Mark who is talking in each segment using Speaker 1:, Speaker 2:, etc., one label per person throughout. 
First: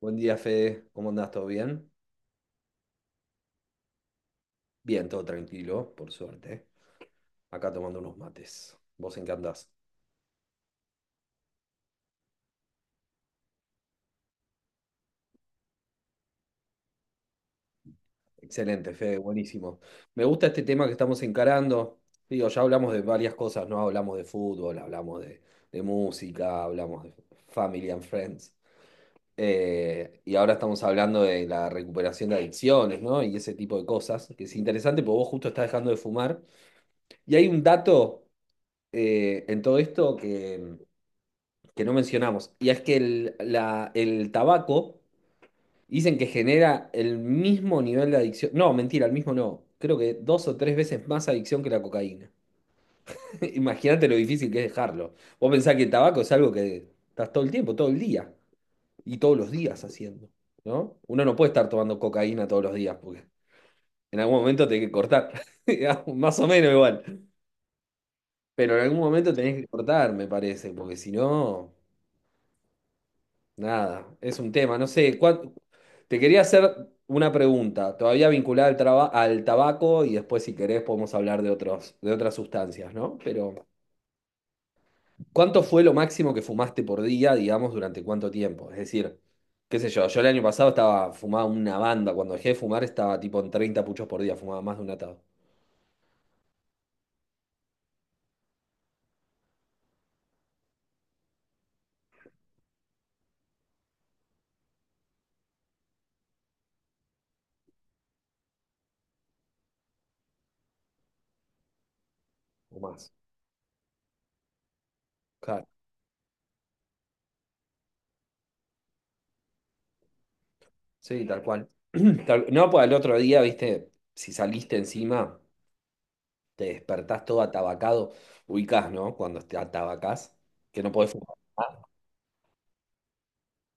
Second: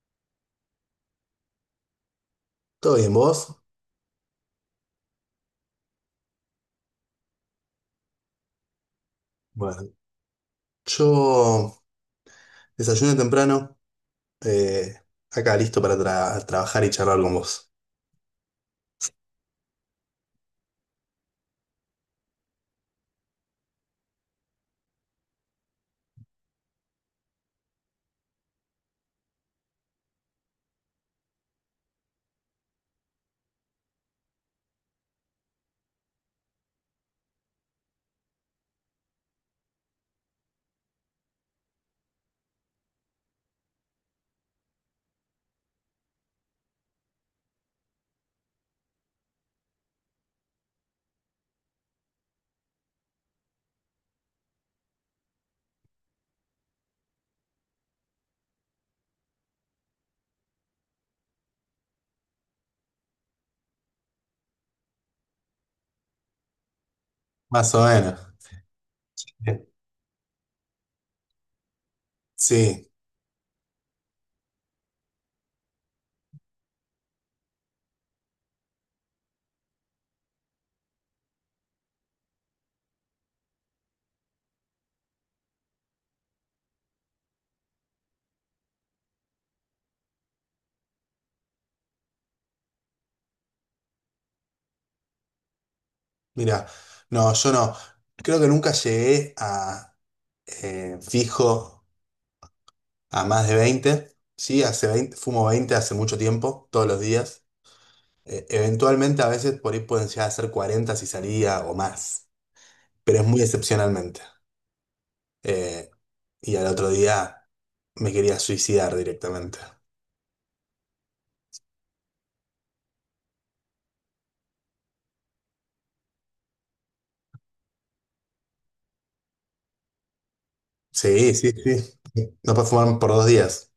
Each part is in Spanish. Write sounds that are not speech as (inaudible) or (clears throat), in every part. Speaker 1: Buen día, Fede. ¿Cómo andás? ¿Todo bien?
Speaker 2: ¿Todo bien, vos?
Speaker 1: Bien, todo tranquilo, por suerte. Acá tomando unos mates. ¿Vos en qué andás?
Speaker 2: Bueno, yo desayuno temprano, eh, acá listo para trabajar y charlar con vos.
Speaker 1: Excelente, Fede, buenísimo. Me gusta este tema que estamos encarando. Digo, ya hablamos de varias cosas, ¿no? Hablamos de fútbol, hablamos de música, hablamos de family and friends. Y ahora estamos hablando de la recuperación de adicciones, ¿no? Y ese tipo de cosas, que es interesante porque vos justo estás dejando de fumar. Y hay un dato en todo esto que no mencionamos, y es que el tabaco dicen que genera el mismo nivel de adicción. No, mentira, el mismo no. Creo que 2 o 3 veces más adicción que la cocaína. (laughs) Imagínate lo difícil que es dejarlo. Vos pensás que el tabaco es algo que estás todo el tiempo, todo el día, y todos los días haciendo, ¿no? Uno no puede estar tomando cocaína todos los días, porque en algún momento tenés que cortar, (laughs) digamos, más o menos igual.
Speaker 2: Más o menos.
Speaker 1: Pero en algún momento tenés
Speaker 2: Bien.
Speaker 1: que cortar, me parece, porque si no...
Speaker 2: Sí,
Speaker 1: Nada, es un tema. No sé, te quería hacer una pregunta, todavía vinculada al tabaco y después si querés podemos hablar de otros, de otras sustancias, ¿no? Pero, ¿cuánto fue lo máximo que fumaste por día, digamos, durante cuánto tiempo? Es decir, qué sé yo, yo el año pasado estaba fumaba una banda, cuando dejé de fumar estaba tipo en 30 puchos por día, fumaba más de un atado,
Speaker 2: mira, no, yo no. Creo que nunca llegué a fijo a más de 20. Sí, hace 20 fumo 20 hace mucho tiempo, todos los días. Eventualmente a veces por ahí pueden llegar a ser 40 si salía o más,
Speaker 1: o más.
Speaker 2: pero es muy excepcionalmente.
Speaker 1: Claro,
Speaker 2: Eh, y al otro día me quería suicidar directamente.
Speaker 1: sí, tal cual. (clears throat) No, pues al otro día, viste, si saliste encima... te despertás todo atabacado, ubicás, ¿no? Cuando te atabacás, que no podés
Speaker 2: Sí,
Speaker 1: fumar.
Speaker 2: sí, sí. No puedes fumar por 2 días.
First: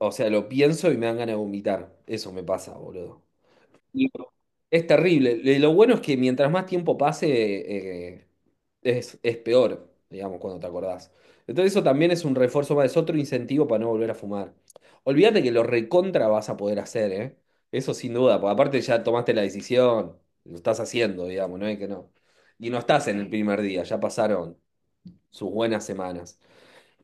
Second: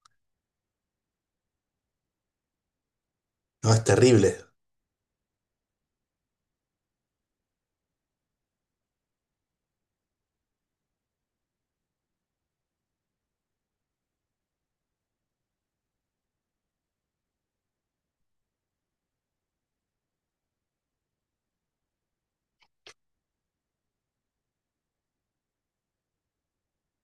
Speaker 1: O sea, lo pienso y me dan ganas de vomitar. Eso me pasa, boludo.
Speaker 2: No, es
Speaker 1: Y
Speaker 2: terrible.
Speaker 1: es terrible. Lo bueno es que mientras más tiempo pase, eh, es peor, digamos, cuando te acordás. Entonces eso también es un refuerzo más, es otro incentivo para no volver a fumar. Olvídate que lo recontra vas a poder hacer, ¿eh? Eso sin duda, porque aparte ya tomaste la decisión, lo estás haciendo, digamos, no es que no. Y no estás en el primer día, ya pasaron sus buenas semanas.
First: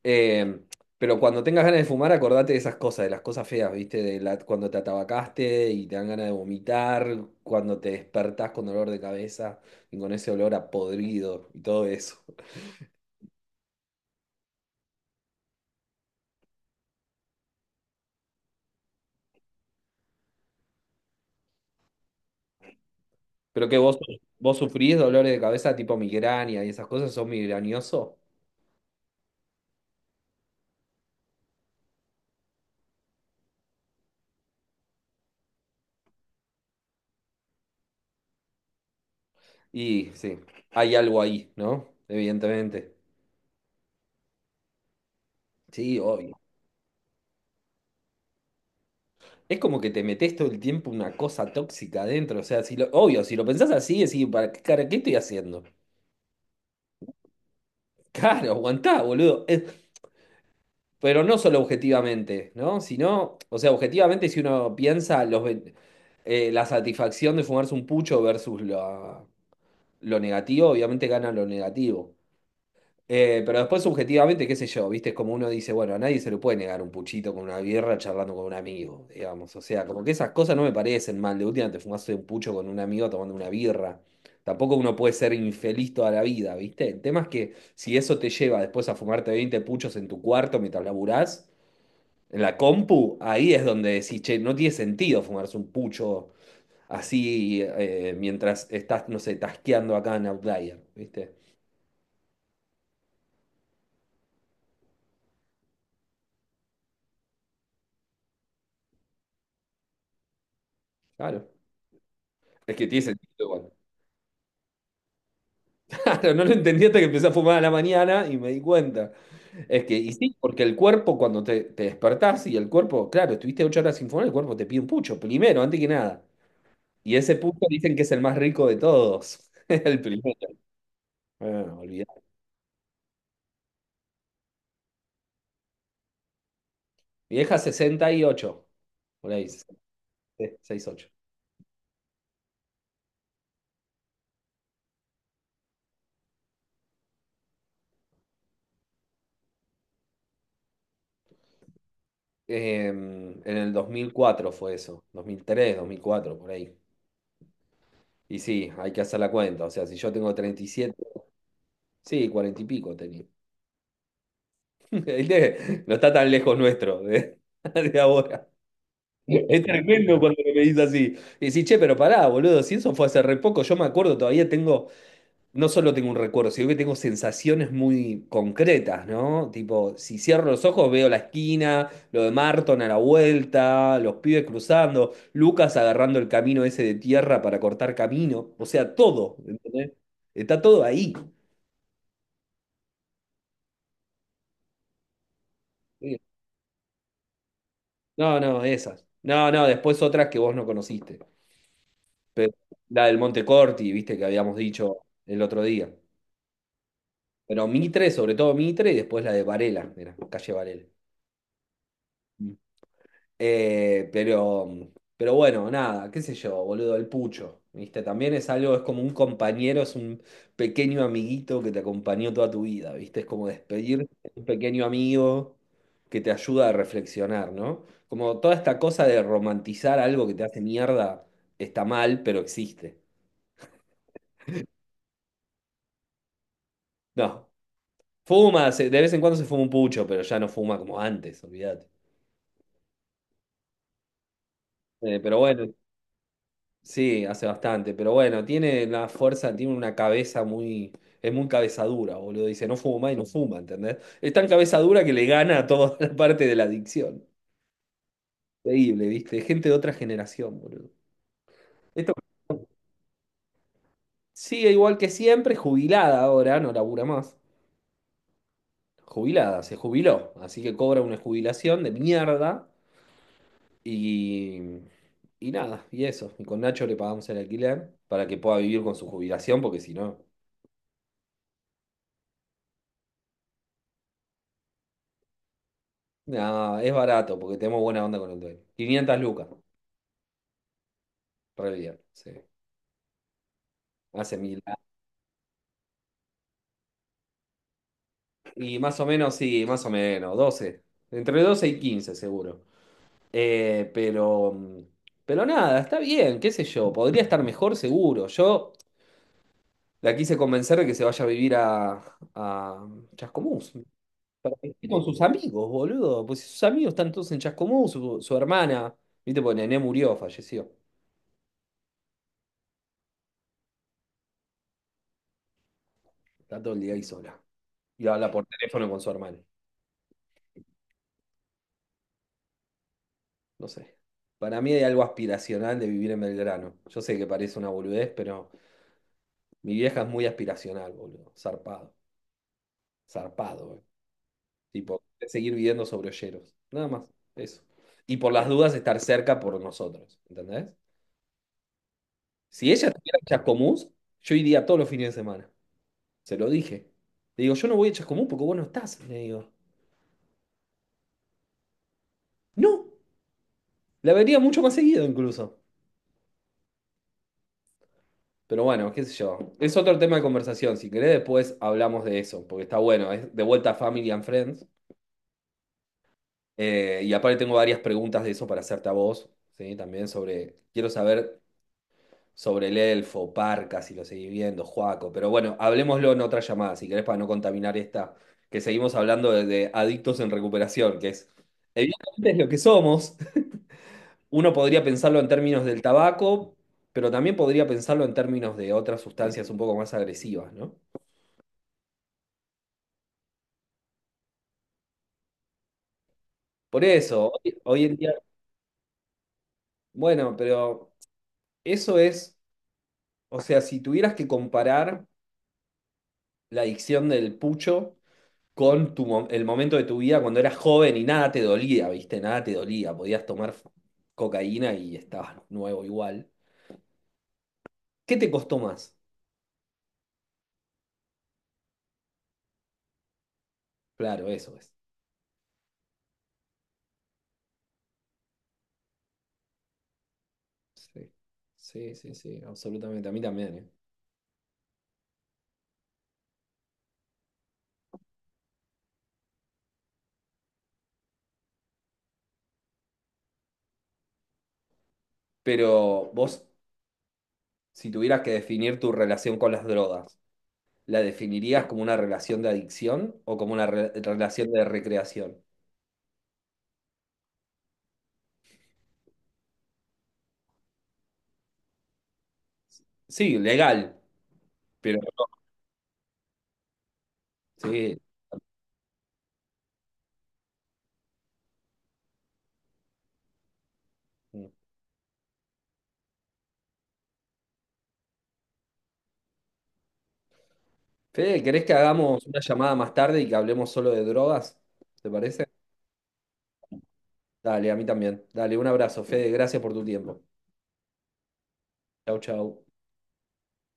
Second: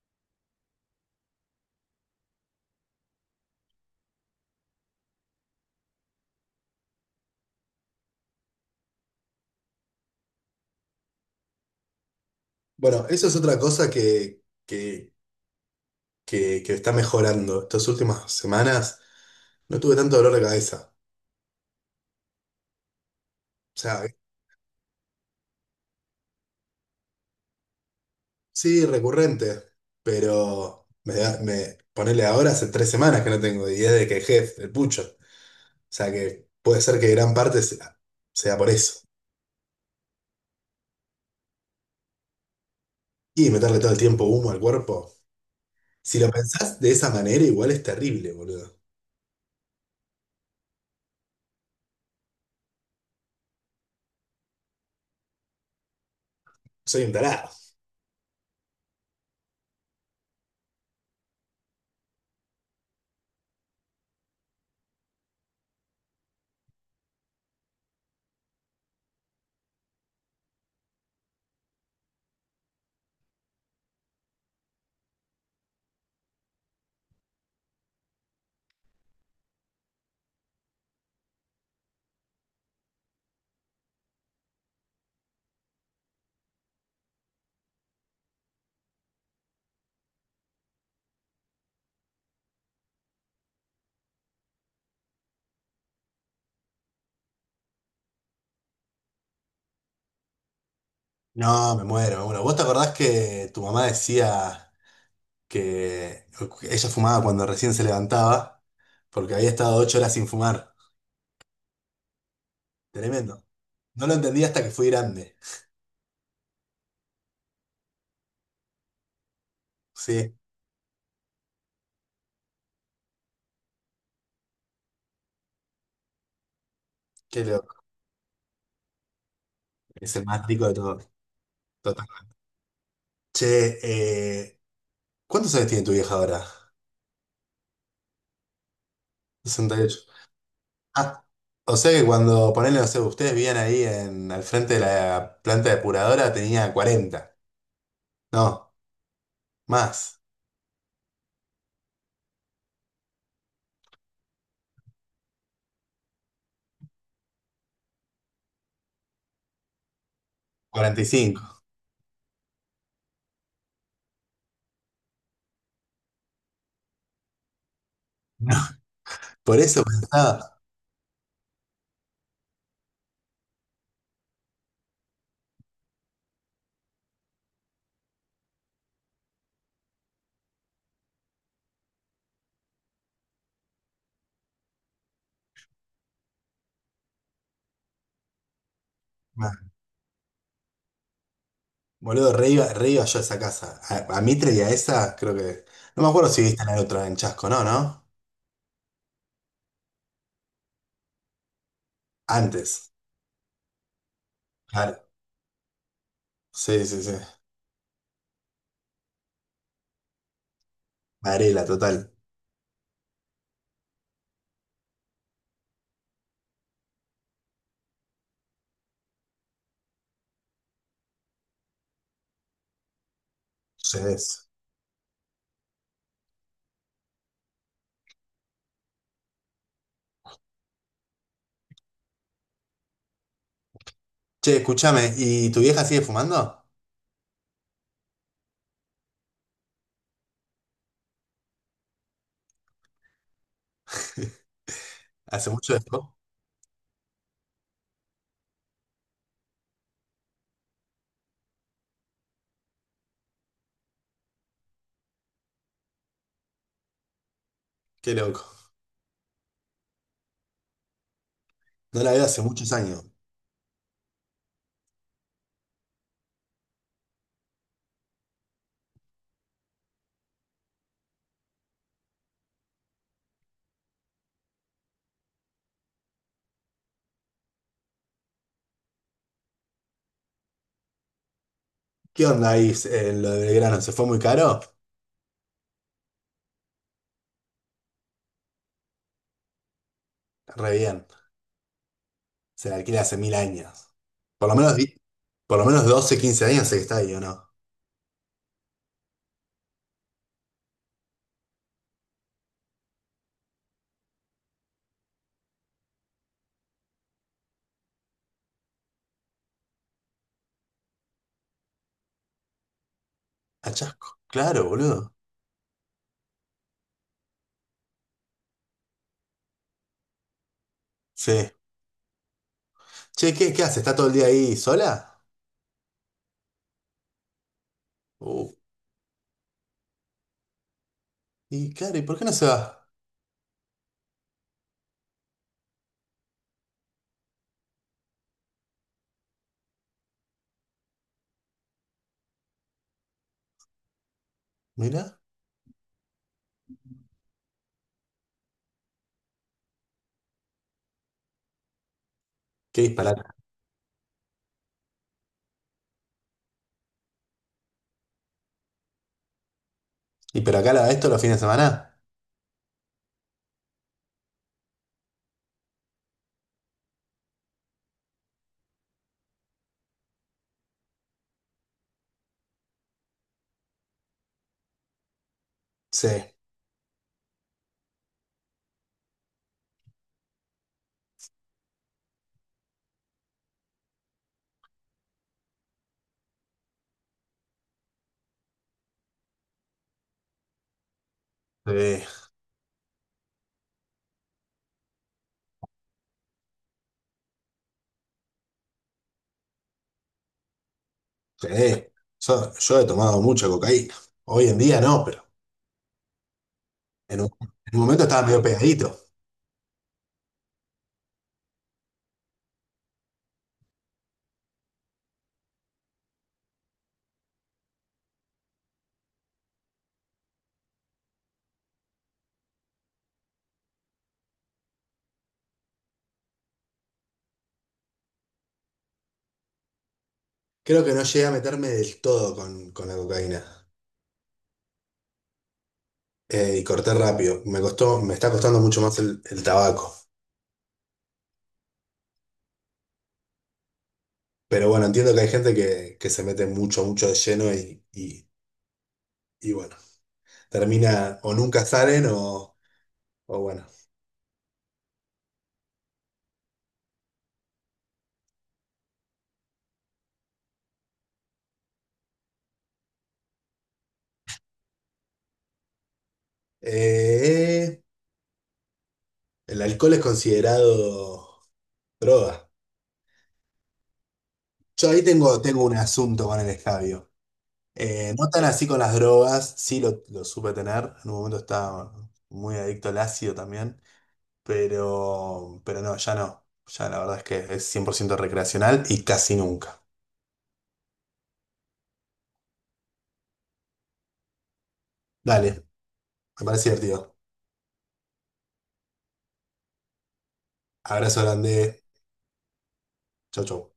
Speaker 1: Eh, pero cuando tengas ganas de fumar, acordate de esas cosas, de las cosas feas, ¿viste? Cuando te atabacaste y te dan ganas de vomitar, cuando te despertás con dolor de cabeza y con ese olor a podrido y todo eso.
Speaker 2: Bueno, eso es otra cosa que está mejorando. Estas últimas semanas no tuve tanto dolor de cabeza.
Speaker 1: Pero que
Speaker 2: O
Speaker 1: vos,
Speaker 2: sea,
Speaker 1: vos sufrís dolores de cabeza tipo migraña y esas cosas, sos migrañoso.
Speaker 2: sí, recurrente, pero me ponele ahora hace 3 semanas que no tengo, y es de que dejé el pucho. O sea que puede ser que gran parte sea por eso.
Speaker 1: Y sí, hay algo ahí, ¿no? Evidentemente.
Speaker 2: Y meterle todo el tiempo humo al cuerpo.
Speaker 1: Sí,
Speaker 2: Si lo
Speaker 1: obvio.
Speaker 2: pensás de esa manera, igual es terrible, boludo.
Speaker 1: Es como que te metes todo el tiempo una cosa tóxica adentro. O sea, si lo, obvio, si lo pensás así, decís, ¿para qué, cara, qué estoy haciendo?
Speaker 2: Soy un tarado.
Speaker 1: Claro, aguantá, boludo. Pero no solo objetivamente, ¿no? Sino, o sea, objetivamente, si uno piensa la satisfacción de fumarse un pucho versus lo negativo, obviamente gana lo negativo. Pero después, subjetivamente, qué sé yo, ¿viste? Es como uno dice, bueno, a nadie se le puede negar un puchito con una birra charlando con un amigo, digamos. O sea, como que esas cosas no me parecen mal. De última te fumaste un pucho con un amigo tomando una birra. Tampoco uno puede ser infeliz toda la vida, ¿viste? El tema es que si eso te lleva después a fumarte 20 puchos en tu cuarto mientras laburás, en la compu, ahí es donde decís, che, no tiene sentido fumarse un pucho así mientras estás, no sé, tasqueando acá en Outlier, ¿viste?
Speaker 2: No, me muero. Bueno, ¿vos te acordás que tu mamá decía que ella fumaba cuando recién se levantaba porque había estado 8 horas sin fumar?
Speaker 1: Claro. Es que tiene sentido
Speaker 2: Tremendo.
Speaker 1: igual.
Speaker 2: No lo entendí hasta que fui grande.
Speaker 1: Claro, no lo entendí hasta que empecé a fumar a la mañana y me di cuenta. Es que, y
Speaker 2: Sí,
Speaker 1: sí, porque el cuerpo cuando te despertás y el cuerpo, claro, estuviste 8 horas sin fumar, el cuerpo te pide un pucho, primero, antes que nada. Y ese
Speaker 2: qué
Speaker 1: pucho
Speaker 2: loco.
Speaker 1: dicen que es el más rico de todos. (laughs) El
Speaker 2: Es el
Speaker 1: primero.
Speaker 2: más rico de todos.
Speaker 1: Bueno, olvidé.
Speaker 2: Total. Che, eh, ¿cuántos años tiene tu vieja ahora?
Speaker 1: Mi vieja 68, por ahí, sesenta
Speaker 2: 68.
Speaker 1: y seis ocho.
Speaker 2: Ah, o sea que cuando ponerle, no sé, ustedes vivían ahí en, al frente de la planta depuradora, tenía 40. No, más.
Speaker 1: En el 2004 fue eso, dos mil tres 2004 por ahí. Y sí, hay que hacer la cuenta. O sea, si yo tengo 37.
Speaker 2: 45. (laughs)
Speaker 1: Sí, 40 y pico tenía. ¿Viste? No está tan lejos nuestro de, (laughs) de ahora.
Speaker 2: No, por
Speaker 1: Es
Speaker 2: eso
Speaker 1: tremendo cuando
Speaker 2: pensaba.
Speaker 1: me dice así. Y decís, che, pero pará, boludo, si eso fue hace re poco, yo me acuerdo, todavía tengo, no solo tengo un recuerdo, sino que tengo sensaciones muy concretas, ¿no? Tipo, si cierro los ojos veo la esquina, lo de Marton a la vuelta, los pibes cruzando, Lucas agarrando el camino ese de tierra para cortar camino, o sea, todo, ¿entendés? Está todo ahí.
Speaker 2: Boludo, re iba yo a esa casa. A Mitre y a esa, creo que. No me
Speaker 1: Sí.
Speaker 2: acuerdo si viste en el otro, en Chasco, ¿no? ¿No?
Speaker 1: No, no, esas. No, no, después otras que vos no conociste. Pero
Speaker 2: Antes.
Speaker 1: la del Montecorti, viste, que habíamos dicho
Speaker 2: Claro.
Speaker 1: el otro día.
Speaker 2: Sí, sí, sí.
Speaker 1: Pero Mitre, sobre todo Mitre, y después la de Varela, mira, calle Varela.
Speaker 2: Varela, total.
Speaker 1: Mm. Eh, pero, pero bueno, nada, qué sé yo, boludo, el pucho, viste, también es algo, es como un compañero, es un pequeño amiguito que te acompañó toda tu vida, viste, es como
Speaker 2: Sí,
Speaker 1: despedir un
Speaker 2: es.
Speaker 1: pequeño amigo que te ayuda a reflexionar, ¿no? Como toda esta cosa de romantizar algo que te hace mierda está mal, pero existe. (laughs)
Speaker 2: Che, escúchame, ¿y tu vieja sigue fumando?
Speaker 1: No. Fuma, de vez en cuando se fuma un pucho, pero ya no fuma como antes, olvídate.
Speaker 2: (laughs)
Speaker 1: Pero
Speaker 2: ¿Hace
Speaker 1: bueno,
Speaker 2: mucho esto?
Speaker 1: sí, hace bastante. Pero bueno, tiene la fuerza, tiene una cabeza muy. Es muy cabezadura, boludo. Dice, no fuma y no fuma, ¿entendés? Es tan cabezadura que le gana a toda (laughs) la parte de la adicción.
Speaker 2: Qué loco.
Speaker 1: Increíble, ¿viste? Gente de otra generación, boludo.
Speaker 2: No
Speaker 1: Esto
Speaker 2: la veo hace muchos años.
Speaker 1: sigue igual que siempre, jubilada ahora, no labura más. Jubilada, se jubiló. Así que cobra una jubilación de mierda. Y, y nada, y eso. Y con Nacho le pagamos el alquiler para que pueda vivir con su jubilación, porque si no,
Speaker 2: ¿Qué onda ahí en lo de Belgrano? ¿Se fue muy caro?
Speaker 1: nada, es barato, porque tenemos buena onda con el dueño. 500 lucas,
Speaker 2: Re bien.
Speaker 1: re bien, sí.
Speaker 2: Se la alquila hace mil años.
Speaker 1: Hace
Speaker 2: Por lo
Speaker 1: mil.
Speaker 2: menos, por lo menos 12, 15 años sé que está ahí, ¿o no?
Speaker 1: Y más o menos, sí, más o menos, 12. Entre 12 y 15 seguro. Eh, pero, mm, pero nada, está bien, qué sé yo. Podría estar mejor, seguro. Yo la quise convencer de que se vaya a vivir a,
Speaker 2: A
Speaker 1: Chascomús.
Speaker 2: Chasco. Claro,
Speaker 1: Esté con
Speaker 2: boludo.
Speaker 1: sus amigos, boludo. Pues si sus amigos están todos en Chascomú, su hermana, viste, pues Nené murió, falleció.
Speaker 2: Sí. Che, ¿qué, qué hace? ¿Está todo el día ahí sola?
Speaker 1: Está todo el día ahí sola. Y habla
Speaker 2: Uh,
Speaker 1: por teléfono con su hermano.
Speaker 2: y claro, ¿y por qué no se va?
Speaker 1: No sé. Para mí hay algo aspiracional de vivir en Belgrano. Yo sé que parece una boludez, pero mi vieja es muy aspiracional, boludo. Zarpado. Zarpado, eh. Tipo,
Speaker 2: Mira,
Speaker 1: seguir viviendo sobre Olleros. Nada más. Eso. Y por las dudas estar cerca por nosotros. ¿Entendés? Si
Speaker 2: qué
Speaker 1: ella estuviera
Speaker 2: disparate.
Speaker 1: en Chascomús, yo iría todos los fines de semana. Se lo dije. Le digo, yo no voy a Chascomús porque vos no estás. Le digo,
Speaker 2: ¿Y pero acá la, esto los fines de semana?
Speaker 1: no, la vería mucho más seguido incluso. Pero bueno, qué sé yo. Es otro tema de conversación. Si querés, después hablamos de eso, porque está bueno. Es de vuelta a Family and Friends.
Speaker 2: Sí,
Speaker 1: Y aparte tengo varias preguntas de eso para hacerte a vos, ¿sí? También sobre, quiero saber sobre el elfo, Parca, si lo seguís viendo, Joaco. Pero bueno, hablemoslo en otra llamada, si querés, para no contaminar esta, que seguimos hablando de adictos en recuperación, que es,
Speaker 2: sí,
Speaker 1: evidentemente es lo que somos. Uno podría pensarlo en términos del tabaco, pero también podría pensarlo en términos de otras sustancias un poco más agresivas, ¿no?
Speaker 2: sí. Yo he tomado mucha cocaína. Hoy en día no, pero
Speaker 1: Por eso, hoy,
Speaker 2: en un
Speaker 1: hoy en
Speaker 2: momento
Speaker 1: día,
Speaker 2: estaba medio pegadito.
Speaker 1: bueno, pero eso es, o sea, si tuvieras que comparar la adicción del pucho con el momento de tu vida cuando eras joven y nada te dolía, ¿viste? Nada te dolía, podías tomar cocaína y estabas nuevo igual. ¿Qué te costó más?
Speaker 2: Creo que no llegué a meterme del todo con la cocaína.
Speaker 1: Claro, eso es.
Speaker 2: Y corté rápido. Me costó, me está costando mucho más el tabaco.
Speaker 1: Sí, sí, sí, sí, absolutamente. A mí también, ¿eh?
Speaker 2: Pero bueno, entiendo que hay gente que se mete mucho, mucho de lleno y bueno, termina o nunca salen o bueno.
Speaker 1: Pero vos, si tuvieras que definir tu relación con las drogas, ¿la definirías como una relación de adicción o como una relación de recreación?
Speaker 2: Eh, El alcohol es considerado droga.
Speaker 1: Sí, legal,
Speaker 2: Yo
Speaker 1: pero
Speaker 2: ahí tengo, tengo un asunto con el escabio.
Speaker 1: sí.
Speaker 2: No tan así con las drogas, sí lo supe tener. En un momento estaba muy adicto al ácido también, pero no, ya no. Ya la verdad es que es 100% recreacional y casi nunca.
Speaker 1: Fede, ¿querés que hagamos una llamada más tarde y que hablemos solo de drogas? ¿Te parece?
Speaker 2: Dale, me parece divertido.
Speaker 1: Dale, a mí también. Dale, un abrazo, Fede. Gracias por tu tiempo.
Speaker 2: Abrazo grande.
Speaker 1: Chau, chau.
Speaker 2: Chau, chau.